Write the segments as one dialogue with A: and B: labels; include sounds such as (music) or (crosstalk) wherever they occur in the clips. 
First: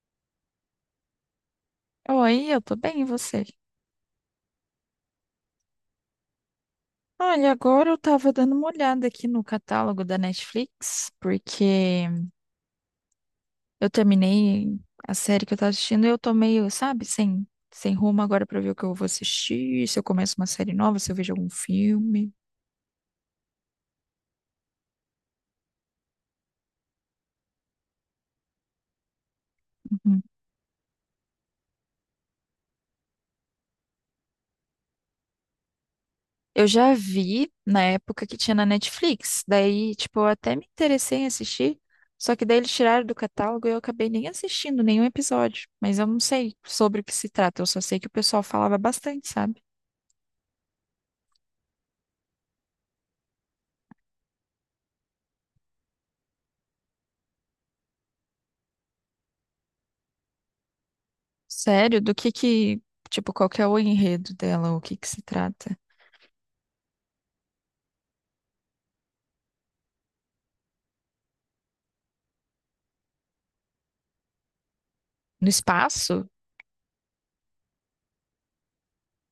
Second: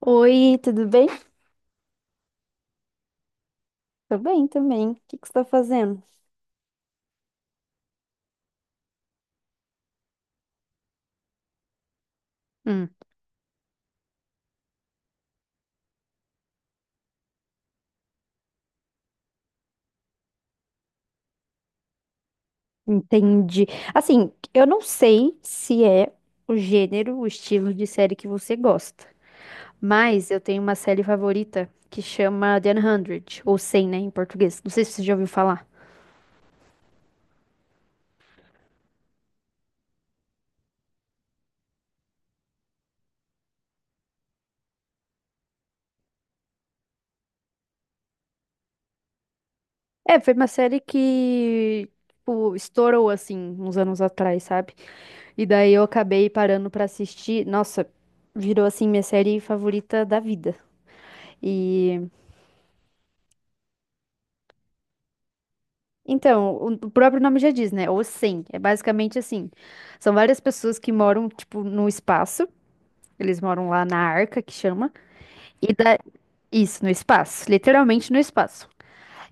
A: Oi, tudo bem?
B: Oi, eu tô bem, e você?
A: Tô bem também. O que que você tá fazendo?
B: Olha, agora eu tava dando uma olhada aqui no catálogo da Netflix, porque
A: Hum.
B: eu terminei a série que eu tava assistindo e eu tô meio, sabe, sem rumo agora pra ver o que eu vou assistir, se eu começo uma série nova, se eu vejo algum filme.
A: Entendi. Assim, eu não sei se é o gênero, o estilo de série que você gosta,
B: Uhum.
A: mas eu tenho uma série favorita que chama The 100, ou Cem, né, em português. Não sei se você já ouviu falar.
B: Eu já vi na época que tinha na Netflix, daí, tipo, eu até me interessei em assistir, só que daí eles tiraram do catálogo e eu acabei nem assistindo nenhum episódio, mas eu não sei sobre o que se trata, eu só sei que o pessoal falava bastante, sabe?
A: É, foi uma série que, tipo, estourou, assim, uns anos atrás, sabe? E daí eu acabei parando pra assistir. Nossa, virou, assim, minha série favorita da vida.
B: Sério?
A: E
B: Do que, tipo, qual que é o enredo dela? O que que se trata?
A: então, o próprio nome já diz, né? O 100. É basicamente assim. São várias pessoas que moram, tipo, no espaço. Eles moram lá na Arca, que chama.
B: No
A: E da...
B: espaço?
A: Isso, no espaço. Literalmente no espaço.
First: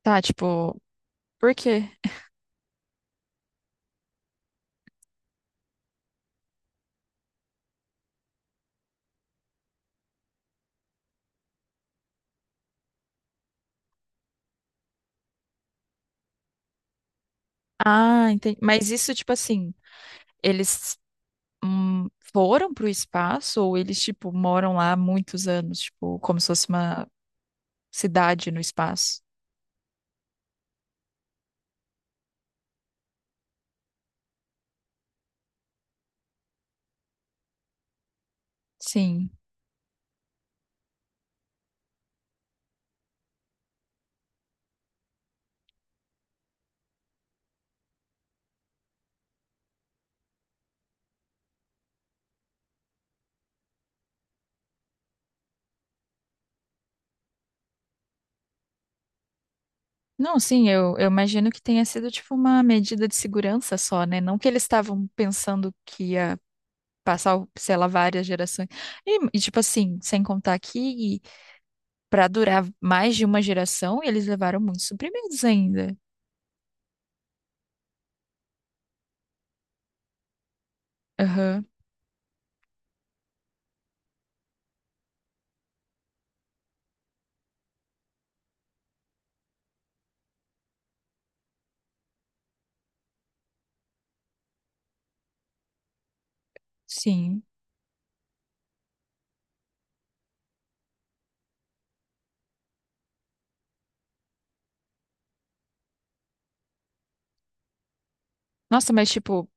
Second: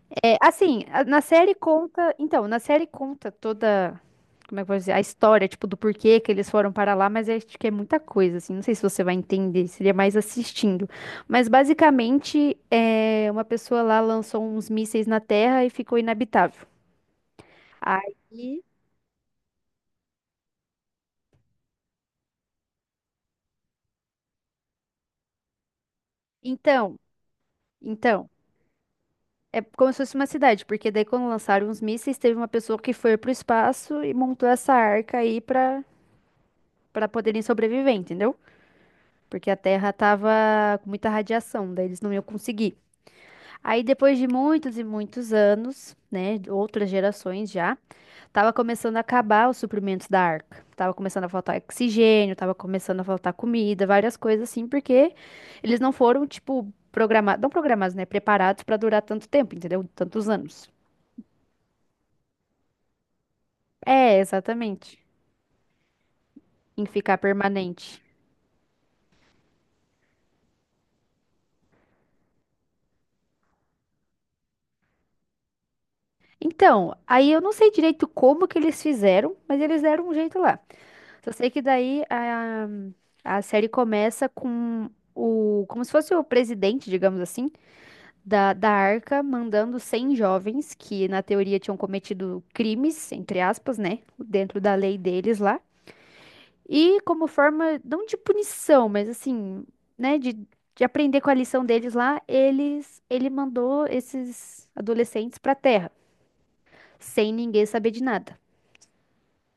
B: Tá,
A: É,
B: tipo,
A: assim, na série
B: por quê?
A: conta... Então, na série conta toda... Como é que eu vou dizer? A história, tipo, do porquê que eles foram para lá. Mas é, acho que é muita coisa, assim. Não sei se você vai entender. Seria mais assistindo. Mas, basicamente, é uma pessoa lá lançou uns mísseis na Terra e ficou inabitável.
B: Ah, entendi.
A: Aí
B: Mas isso, tipo assim, eles hum, foram pro espaço ou eles, tipo, moram lá há muitos anos? Tipo, como se fosse
A: Então,
B: uma
A: então,
B: cidade no espaço?
A: é como se fosse uma cidade, porque daí quando lançaram os mísseis, teve uma pessoa que foi pro espaço e montou essa arca aí pra para poderem sobreviver, entendeu?
B: Sim.
A: Porque a Terra tava com muita radiação, daí eles não iam conseguir. Aí depois de muitos e muitos anos, né, outras gerações já, tava começando a acabar os suprimentos da Arca. Tava começando a faltar oxigênio, tava começando a faltar comida, várias coisas assim, porque eles não foram, tipo, programados, não programados, né? Preparados pra durar tanto tempo, entendeu? Tantos
B: Não, sim,
A: anos.
B: eu imagino que tenha sido, tipo, uma medida de segurança só,
A: É,
B: né? Não que eles
A: exatamente.
B: estavam pensando que ia
A: Em ficar
B: passar, sei lá,
A: permanente.
B: várias gerações. E tipo assim, sem contar que para durar mais de uma geração e eles levaram muitos suprimentos ainda.
A: Então, aí eu não sei direito como que eles fizeram, mas eles deram um jeito lá. Só sei que
B: Aham,
A: daí a série começa com como se fosse o presidente, digamos assim, da Arca mandando cem jovens que, na teoria, tinham cometido crimes, entre aspas, né? Dentro da lei deles lá. E como
B: sim.
A: forma, não de punição, mas assim, né? De aprender com a lição deles lá, ele mandou esses adolescentes pra Terra, sem ninguém saber de nada.
B: Nossa, mas tipo,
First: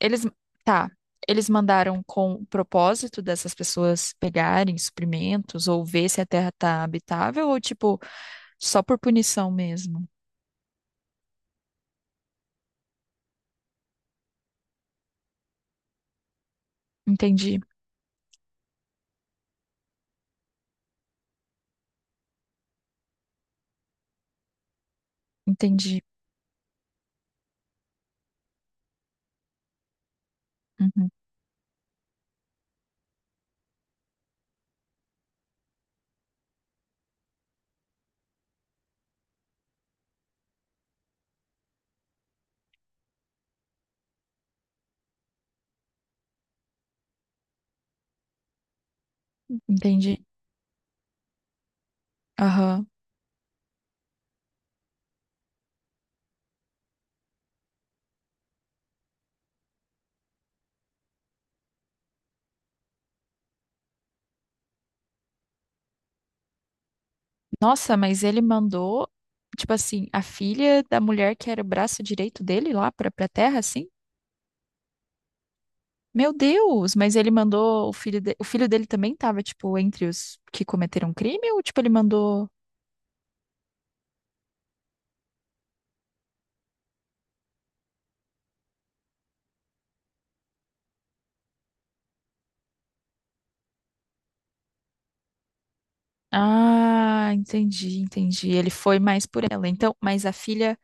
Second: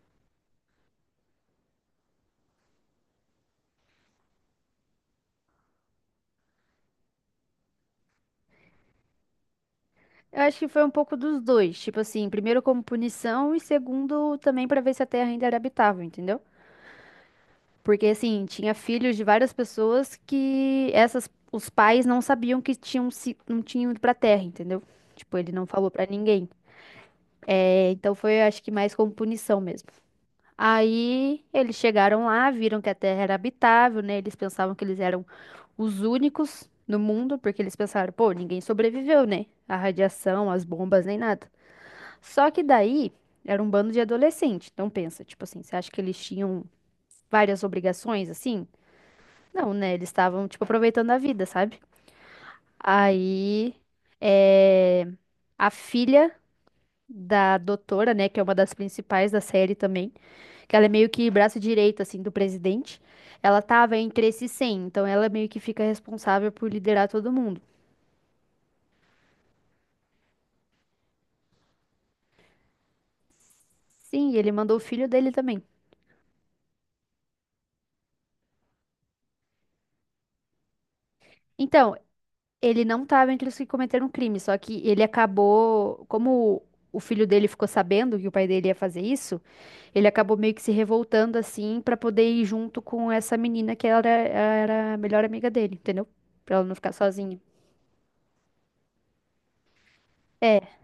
B: eles. Tá. Eles mandaram com o propósito dessas pessoas pegarem suprimentos ou ver se a terra tá habitável ou tipo, só por punição mesmo?
A: Eu acho que foi um pouco dos dois, tipo assim, primeiro como punição e segundo também pra ver se a Terra ainda era habitável, entendeu?
B: Entendi,
A: Porque assim, tinha filhos de várias pessoas que essas os pais não sabiam que tinham se não tinham ido pra terra, entendeu? Tipo, ele não falou
B: entendi.
A: pra ninguém. É, então foi, acho que mais como punição mesmo.
B: Uhum,
A: Aí eles chegaram lá, viram que a terra era habitável, né? Eles pensavam que eles eram os únicos no mundo, porque eles pensaram, pô, ninguém sobreviveu, né? A radiação, as bombas, nem nada. Só que daí era um bando de adolescente. Então pensa, tipo assim, você acha que eles tinham várias obrigações assim? Não, né? Eles
B: entendi.
A: estavam, tipo, aproveitando a vida, sabe?
B: Aham.
A: Aí, é, a filha da doutora, né, que é uma das principais da série também, que ela é meio que braço direito, assim, do presidente, ela tava entre esses 100, então ela meio que fica responsável por liderar todo mundo.
B: Nossa, mas ele mandou, tipo assim, a filha da mulher que era o braço direito dele lá pra, pra terra, assim?
A: Sim, ele mandou o filho dele também.
B: Meu Deus, mas ele mandou o filho de... o filho dele também tava, tipo, entre os que cometeram um crime ou tipo ele
A: Então,
B: mandou.
A: ele não tava entre os que cometeram crime, só que ele acabou, como o filho dele ficou sabendo que o pai dele ia fazer isso, ele acabou meio que se revoltando assim pra poder ir junto com essa menina que era a melhor amiga dele, entendeu? Pra ela não ficar
B: Ah,
A: sozinha.
B: entendi, entendi. Ele foi mais por ela. Então, mas a
A: É,
B: filha,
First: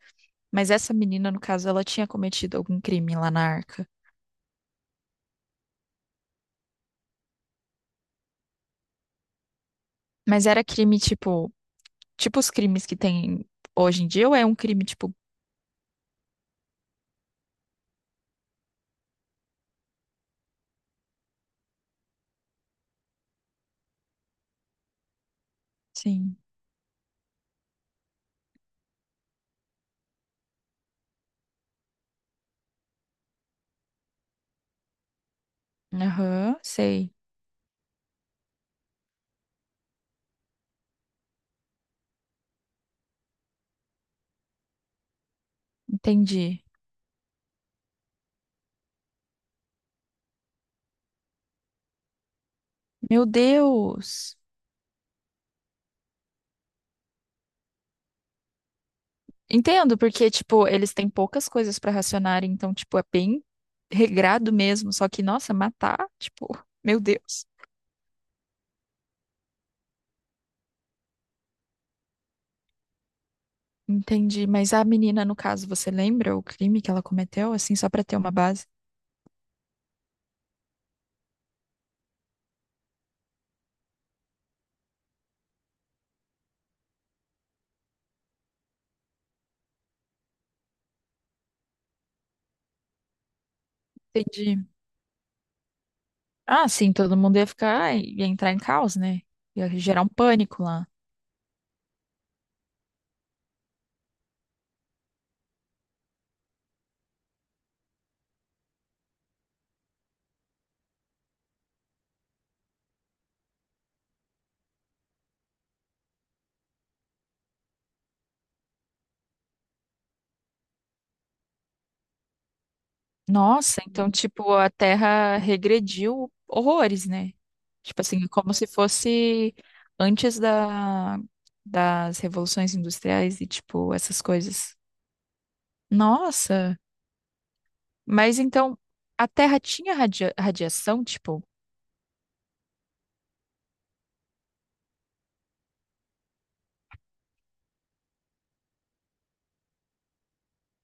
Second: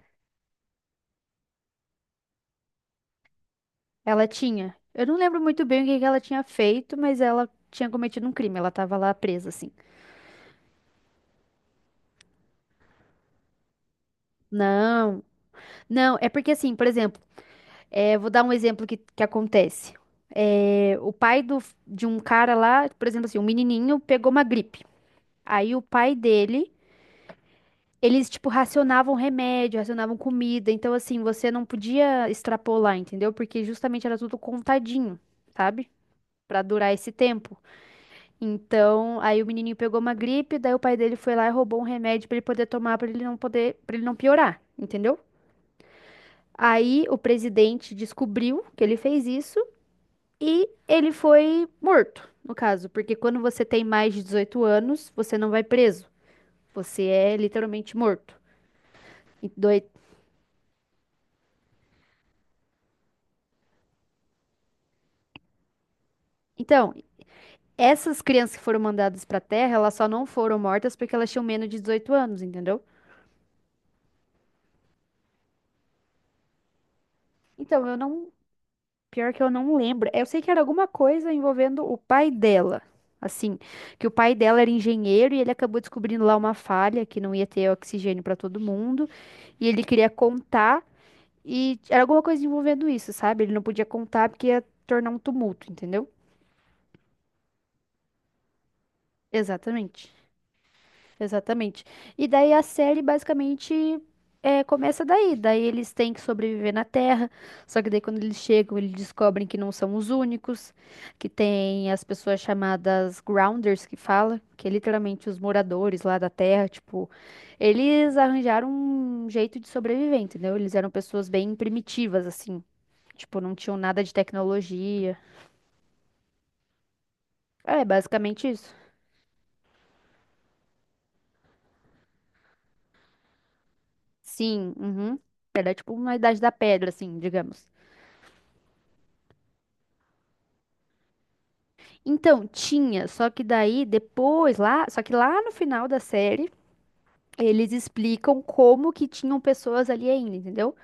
B: mas essa menina, no caso, ela tinha cometido algum crime lá na Arca.
A: ela tinha. Eu não lembro muito bem o que que ela tinha feito, mas ela tinha cometido um crime. Ela tava lá presa, assim.
B: Mas era crime tipo, tipo os crimes que tem hoje em dia ou é um crime tipo,
A: Não, não, é porque assim, por exemplo, é, vou dar um exemplo que acontece. É, o pai do, de um cara lá, por exemplo, assim, um menininho pegou uma gripe. Aí o pai
B: sim.
A: dele, eles, tipo, racionavam remédio, racionavam comida. Então, assim, você não podia extrapolar, entendeu? Porque justamente era tudo contadinho, sabe?
B: Aham,
A: Pra durar esse
B: sei.
A: tempo. Então, aí o menininho pegou uma gripe, daí o pai dele foi lá e roubou um remédio pra ele poder tomar, pra ele não poder, para ele não piorar, entendeu?
B: Entendi.
A: Aí o presidente descobriu que ele fez isso e ele foi morto, no caso, porque
B: Meu
A: quando você tem mais de
B: Deus.
A: 18 anos, você não vai preso. Você é literalmente morto. E doi-
B: Entendo, porque, tipo, eles têm poucas coisas pra racionar, então, tipo, é bem regrado mesmo. Só que, nossa, matar, tipo, (laughs)
A: Então,
B: meu Deus.
A: essas crianças que foram mandadas pra Terra, elas só não foram mortas porque elas tinham menos de 18 anos, entendeu?
B: Entendi. Mas a menina, no caso, você lembra o crime que ela cometeu, assim,
A: Então,
B: só
A: eu
B: pra ter
A: não.
B: uma base?
A: Pior que eu não lembro. Eu sei que era alguma coisa envolvendo o pai dela. Assim, que o pai dela era engenheiro e ele acabou descobrindo lá uma falha que não ia ter oxigênio pra todo mundo. E ele queria contar e era alguma coisa envolvendo isso, sabe? Ele não podia contar porque
B: Entendi.
A: ia tornar um tumulto, entendeu?
B: Ah, sim, todo mundo ia ficar, ia entrar em caos, né? Ia gerar
A: Exatamente.
B: um pânico lá.
A: Exatamente. E daí a série basicamente é, começa daí. Daí eles têm que sobreviver na Terra. Só que daí quando eles chegam, eles descobrem que não são os únicos, que tem as pessoas chamadas Grounders que fala, que é literalmente os moradores lá da Terra, tipo, eles arranjaram um jeito de sobreviver, entendeu? Eles eram pessoas bem primitivas, assim. Tipo, não tinham
B: Nossa,
A: nada
B: então,
A: de
B: tipo, a
A: tecnologia.
B: Terra regrediu horrores, né?
A: É,
B: Tipo assim, é
A: basicamente
B: como se
A: isso.
B: fosse antes da, das revoluções industriais e, tipo, essas
A: Sim,
B: coisas.
A: uhum. Era tipo uma idade da
B: Nossa,
A: pedra, assim, digamos.
B: mas então a Terra tinha radia- radiação, tipo,
A: Então, tinha, só que daí depois lá, só que lá no final da série, eles explicam como que tinham pessoas ali ainda, entendeu?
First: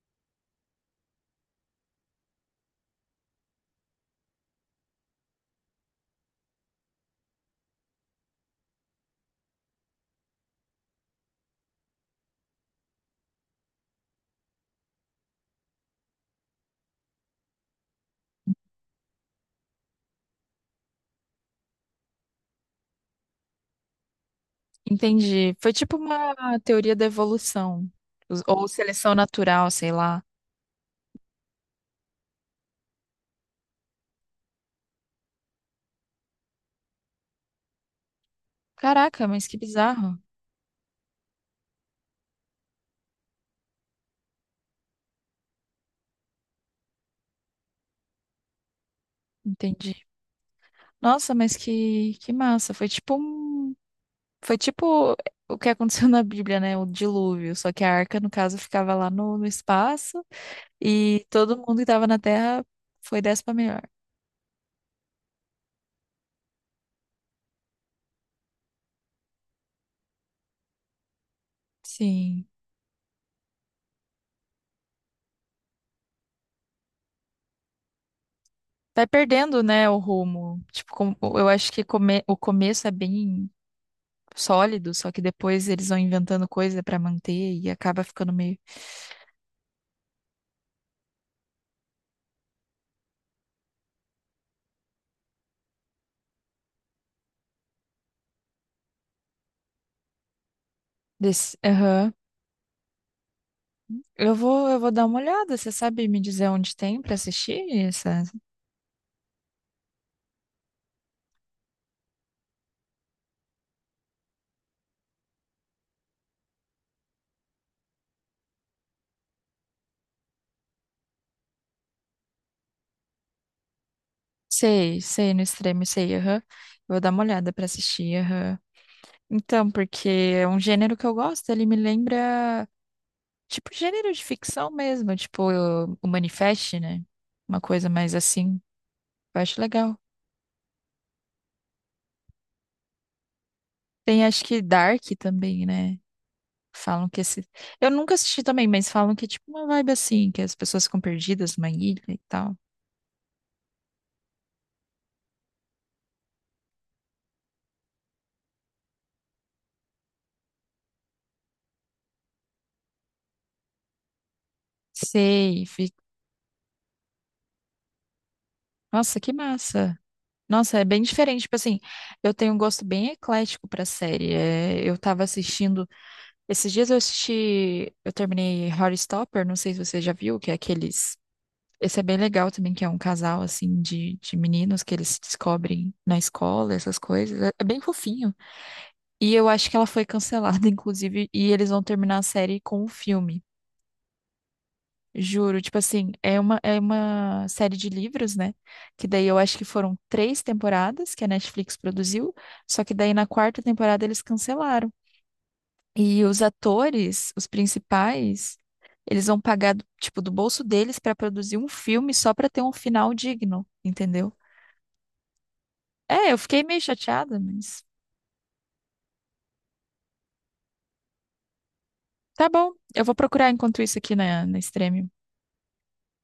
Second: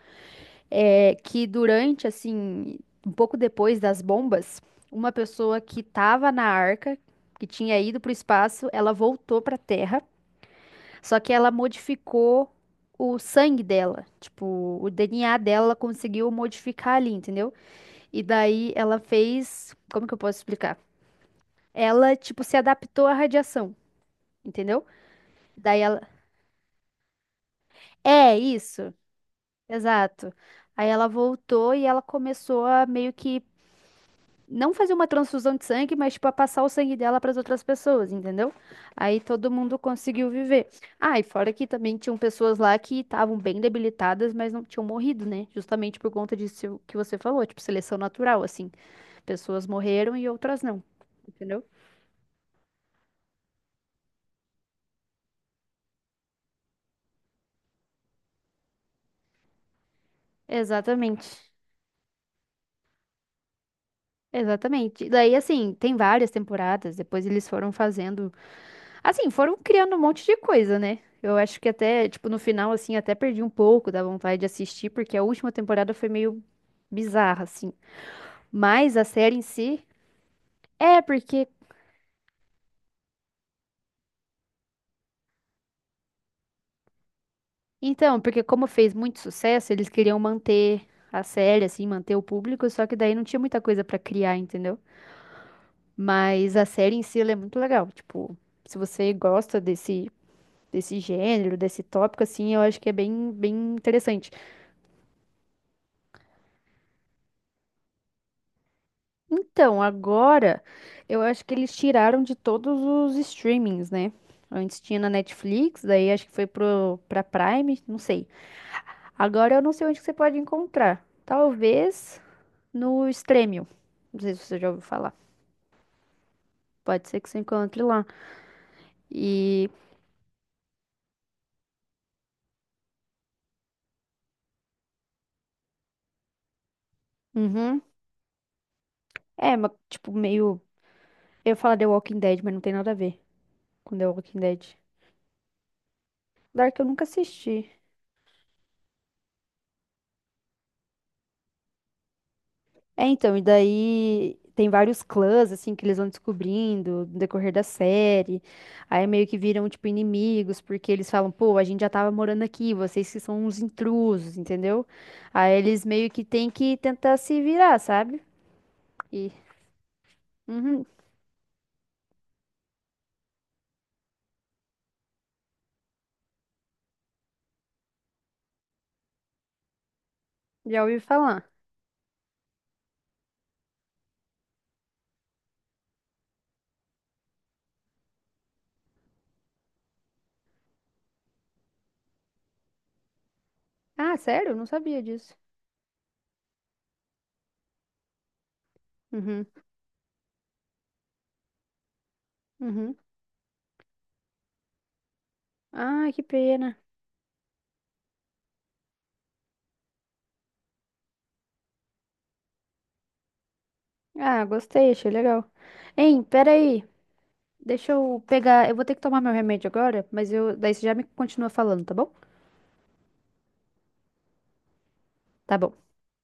A: É, que durante, assim, um pouco depois das bombas, uma pessoa que tava na arca, que tinha ido pro espaço, ela voltou pra Terra, só que ela modificou o sangue dela, tipo, o DNA dela ela conseguiu modificar ali, entendeu? E daí ela fez, como que eu posso explicar? Ela, tipo, se adaptou à radiação. Entendeu?
B: entendi. Foi
A: Daí
B: tipo
A: ela.
B: uma teoria da evolução,
A: É
B: os- ou
A: isso,
B: seleção natural, sei lá.
A: exato. Aí ela voltou e ela começou a meio que não fazer uma transfusão de sangue, mas tipo a passar o sangue dela para as outras pessoas, entendeu? Aí
B: Caraca, mas
A: todo
B: que
A: mundo
B: bizarro.
A: conseguiu viver. Ah, e fora que também tinham pessoas lá que estavam bem debilitadas, mas não tinham morrido, né? Justamente por conta disso que você falou, tipo seleção natural, assim. Pessoas
B: Entendi.
A: morreram e outras não,
B: Nossa, mas
A: entendeu?
B: que massa. Foi tipo um. Foi tipo o que aconteceu na Bíblia, né? O dilúvio. Só que a arca, no caso, ficava lá no, no espaço e
A: Exatamente.
B: todo mundo que estava na Terra foi dessa pra melhor.
A: Exatamente. Daí, assim, tem várias temporadas. Depois eles foram fazendo, assim, foram criando um monte de coisa, né? Eu acho que até, tipo, no
B: Sim.
A: final, assim, até perdi um pouco da vontade de assistir, porque a última temporada foi meio bizarra, assim. Mas a
B: Vai
A: série em
B: perdendo,
A: si,
B: né, o rumo. Tipo,
A: é
B: com-
A: porque.
B: eu acho que come- o começo é bem sólido, só que depois eles vão inventando coisa pra manter e acaba
A: Então,
B: ficando
A: porque
B: meio
A: como fez muito sucesso, eles queriam manter a série, assim, manter o público, só que daí não tinha muita coisa pra criar, entendeu? Mas a série em si, ela é muito legal. Tipo, se você gosta desse
B: desse.
A: gênero, desse tópico, assim, eu acho que é bem interessante.
B: Eu vou dar uma olhada. Você sabe me dizer onde tem para assistir essa?
A: Então, agora eu acho que eles tiraram de todos os streamings, né? Antes tinha na Netflix, daí acho que foi pra Prime, não sei. Agora eu não sei onde que você pode encontrar. Talvez no Stremio. Não sei se você já ouviu
B: Sei,
A: falar.
B: sei, no extremo, sei, aham. Eu vou
A: Pode
B: dar
A: ser
B: uma
A: que você
B: olhada pra
A: encontre lá.
B: assistir, aham.
A: E.
B: Então, porque é um gênero que eu gosto, ele me lembra, tipo, gênero de ficção mesmo, tipo, o Manifest, né? Uma
A: Uhum.
B: coisa mais assim. Eu
A: É,
B: acho
A: mas,
B: legal.
A: tipo, meio. Eu ia falar The Walking Dead, mas não tem nada a ver com The
B: Tem
A: Walking
B: acho
A: Dead.
B: que Dark também, né?
A: Dark eu nunca
B: Falam que esse.
A: assisti.
B: Eu nunca assisti também, mas falam que é tipo uma vibe assim, que as pessoas ficam perdidas numa ilha e tal.
A: É, então, e daí tem vários clãs, assim, que eles vão descobrindo no decorrer da série. Aí meio que viram, tipo, inimigos, porque eles falam, pô, a gente já tava morando aqui, vocês que são uns intrusos, entendeu? Aí
B: Sei,
A: eles
B: fi-
A: meio que têm que tentar se virar, sabe?
B: Nossa,
A: E,
B: que massa. Nossa,
A: uhum,
B: é bem diferente. Tipo assim, eu tenho um gosto bem eclético pra série. É, eu tava assistindo. Esses dias eu assisti. Eu terminei Horrorstopper, não sei se você já viu, que é
A: já ouvi
B: aqueles.
A: falar.
B: Esse é bem legal também, que é um casal, assim, de meninos que eles se descobrem na escola, essas coisas. É bem fofinho. E eu acho que ela foi cancelada, (laughs) inclusive, e eles vão terminar a série com um filme.
A: Ah, sério? Não sabia disso.
B: Juro, tipo assim, é uma série de livros, né? Que daí eu
A: Uhum,
B: acho que foram três temporadas que a Netflix produziu, só que
A: uhum.
B: daí na quarta temporada eles cancelaram.
A: Ah, que
B: E os
A: pena.
B: atores, os principais, eles vão pagar, tipo, do bolso deles pra produzir um filme só pra ter um final digno, entendeu?
A: Ah, gostei, achei legal. Hein,
B: É, eu fiquei meio
A: peraí,
B: chateada, mas
A: deixa eu pegar, eu vou ter que tomar meu remédio agora, mas eu, daí você já me continua falando, tá bom?
B: tá bom. Eu vou procurar enquanto isso aqui na, na Extreme.
A: Tá bom.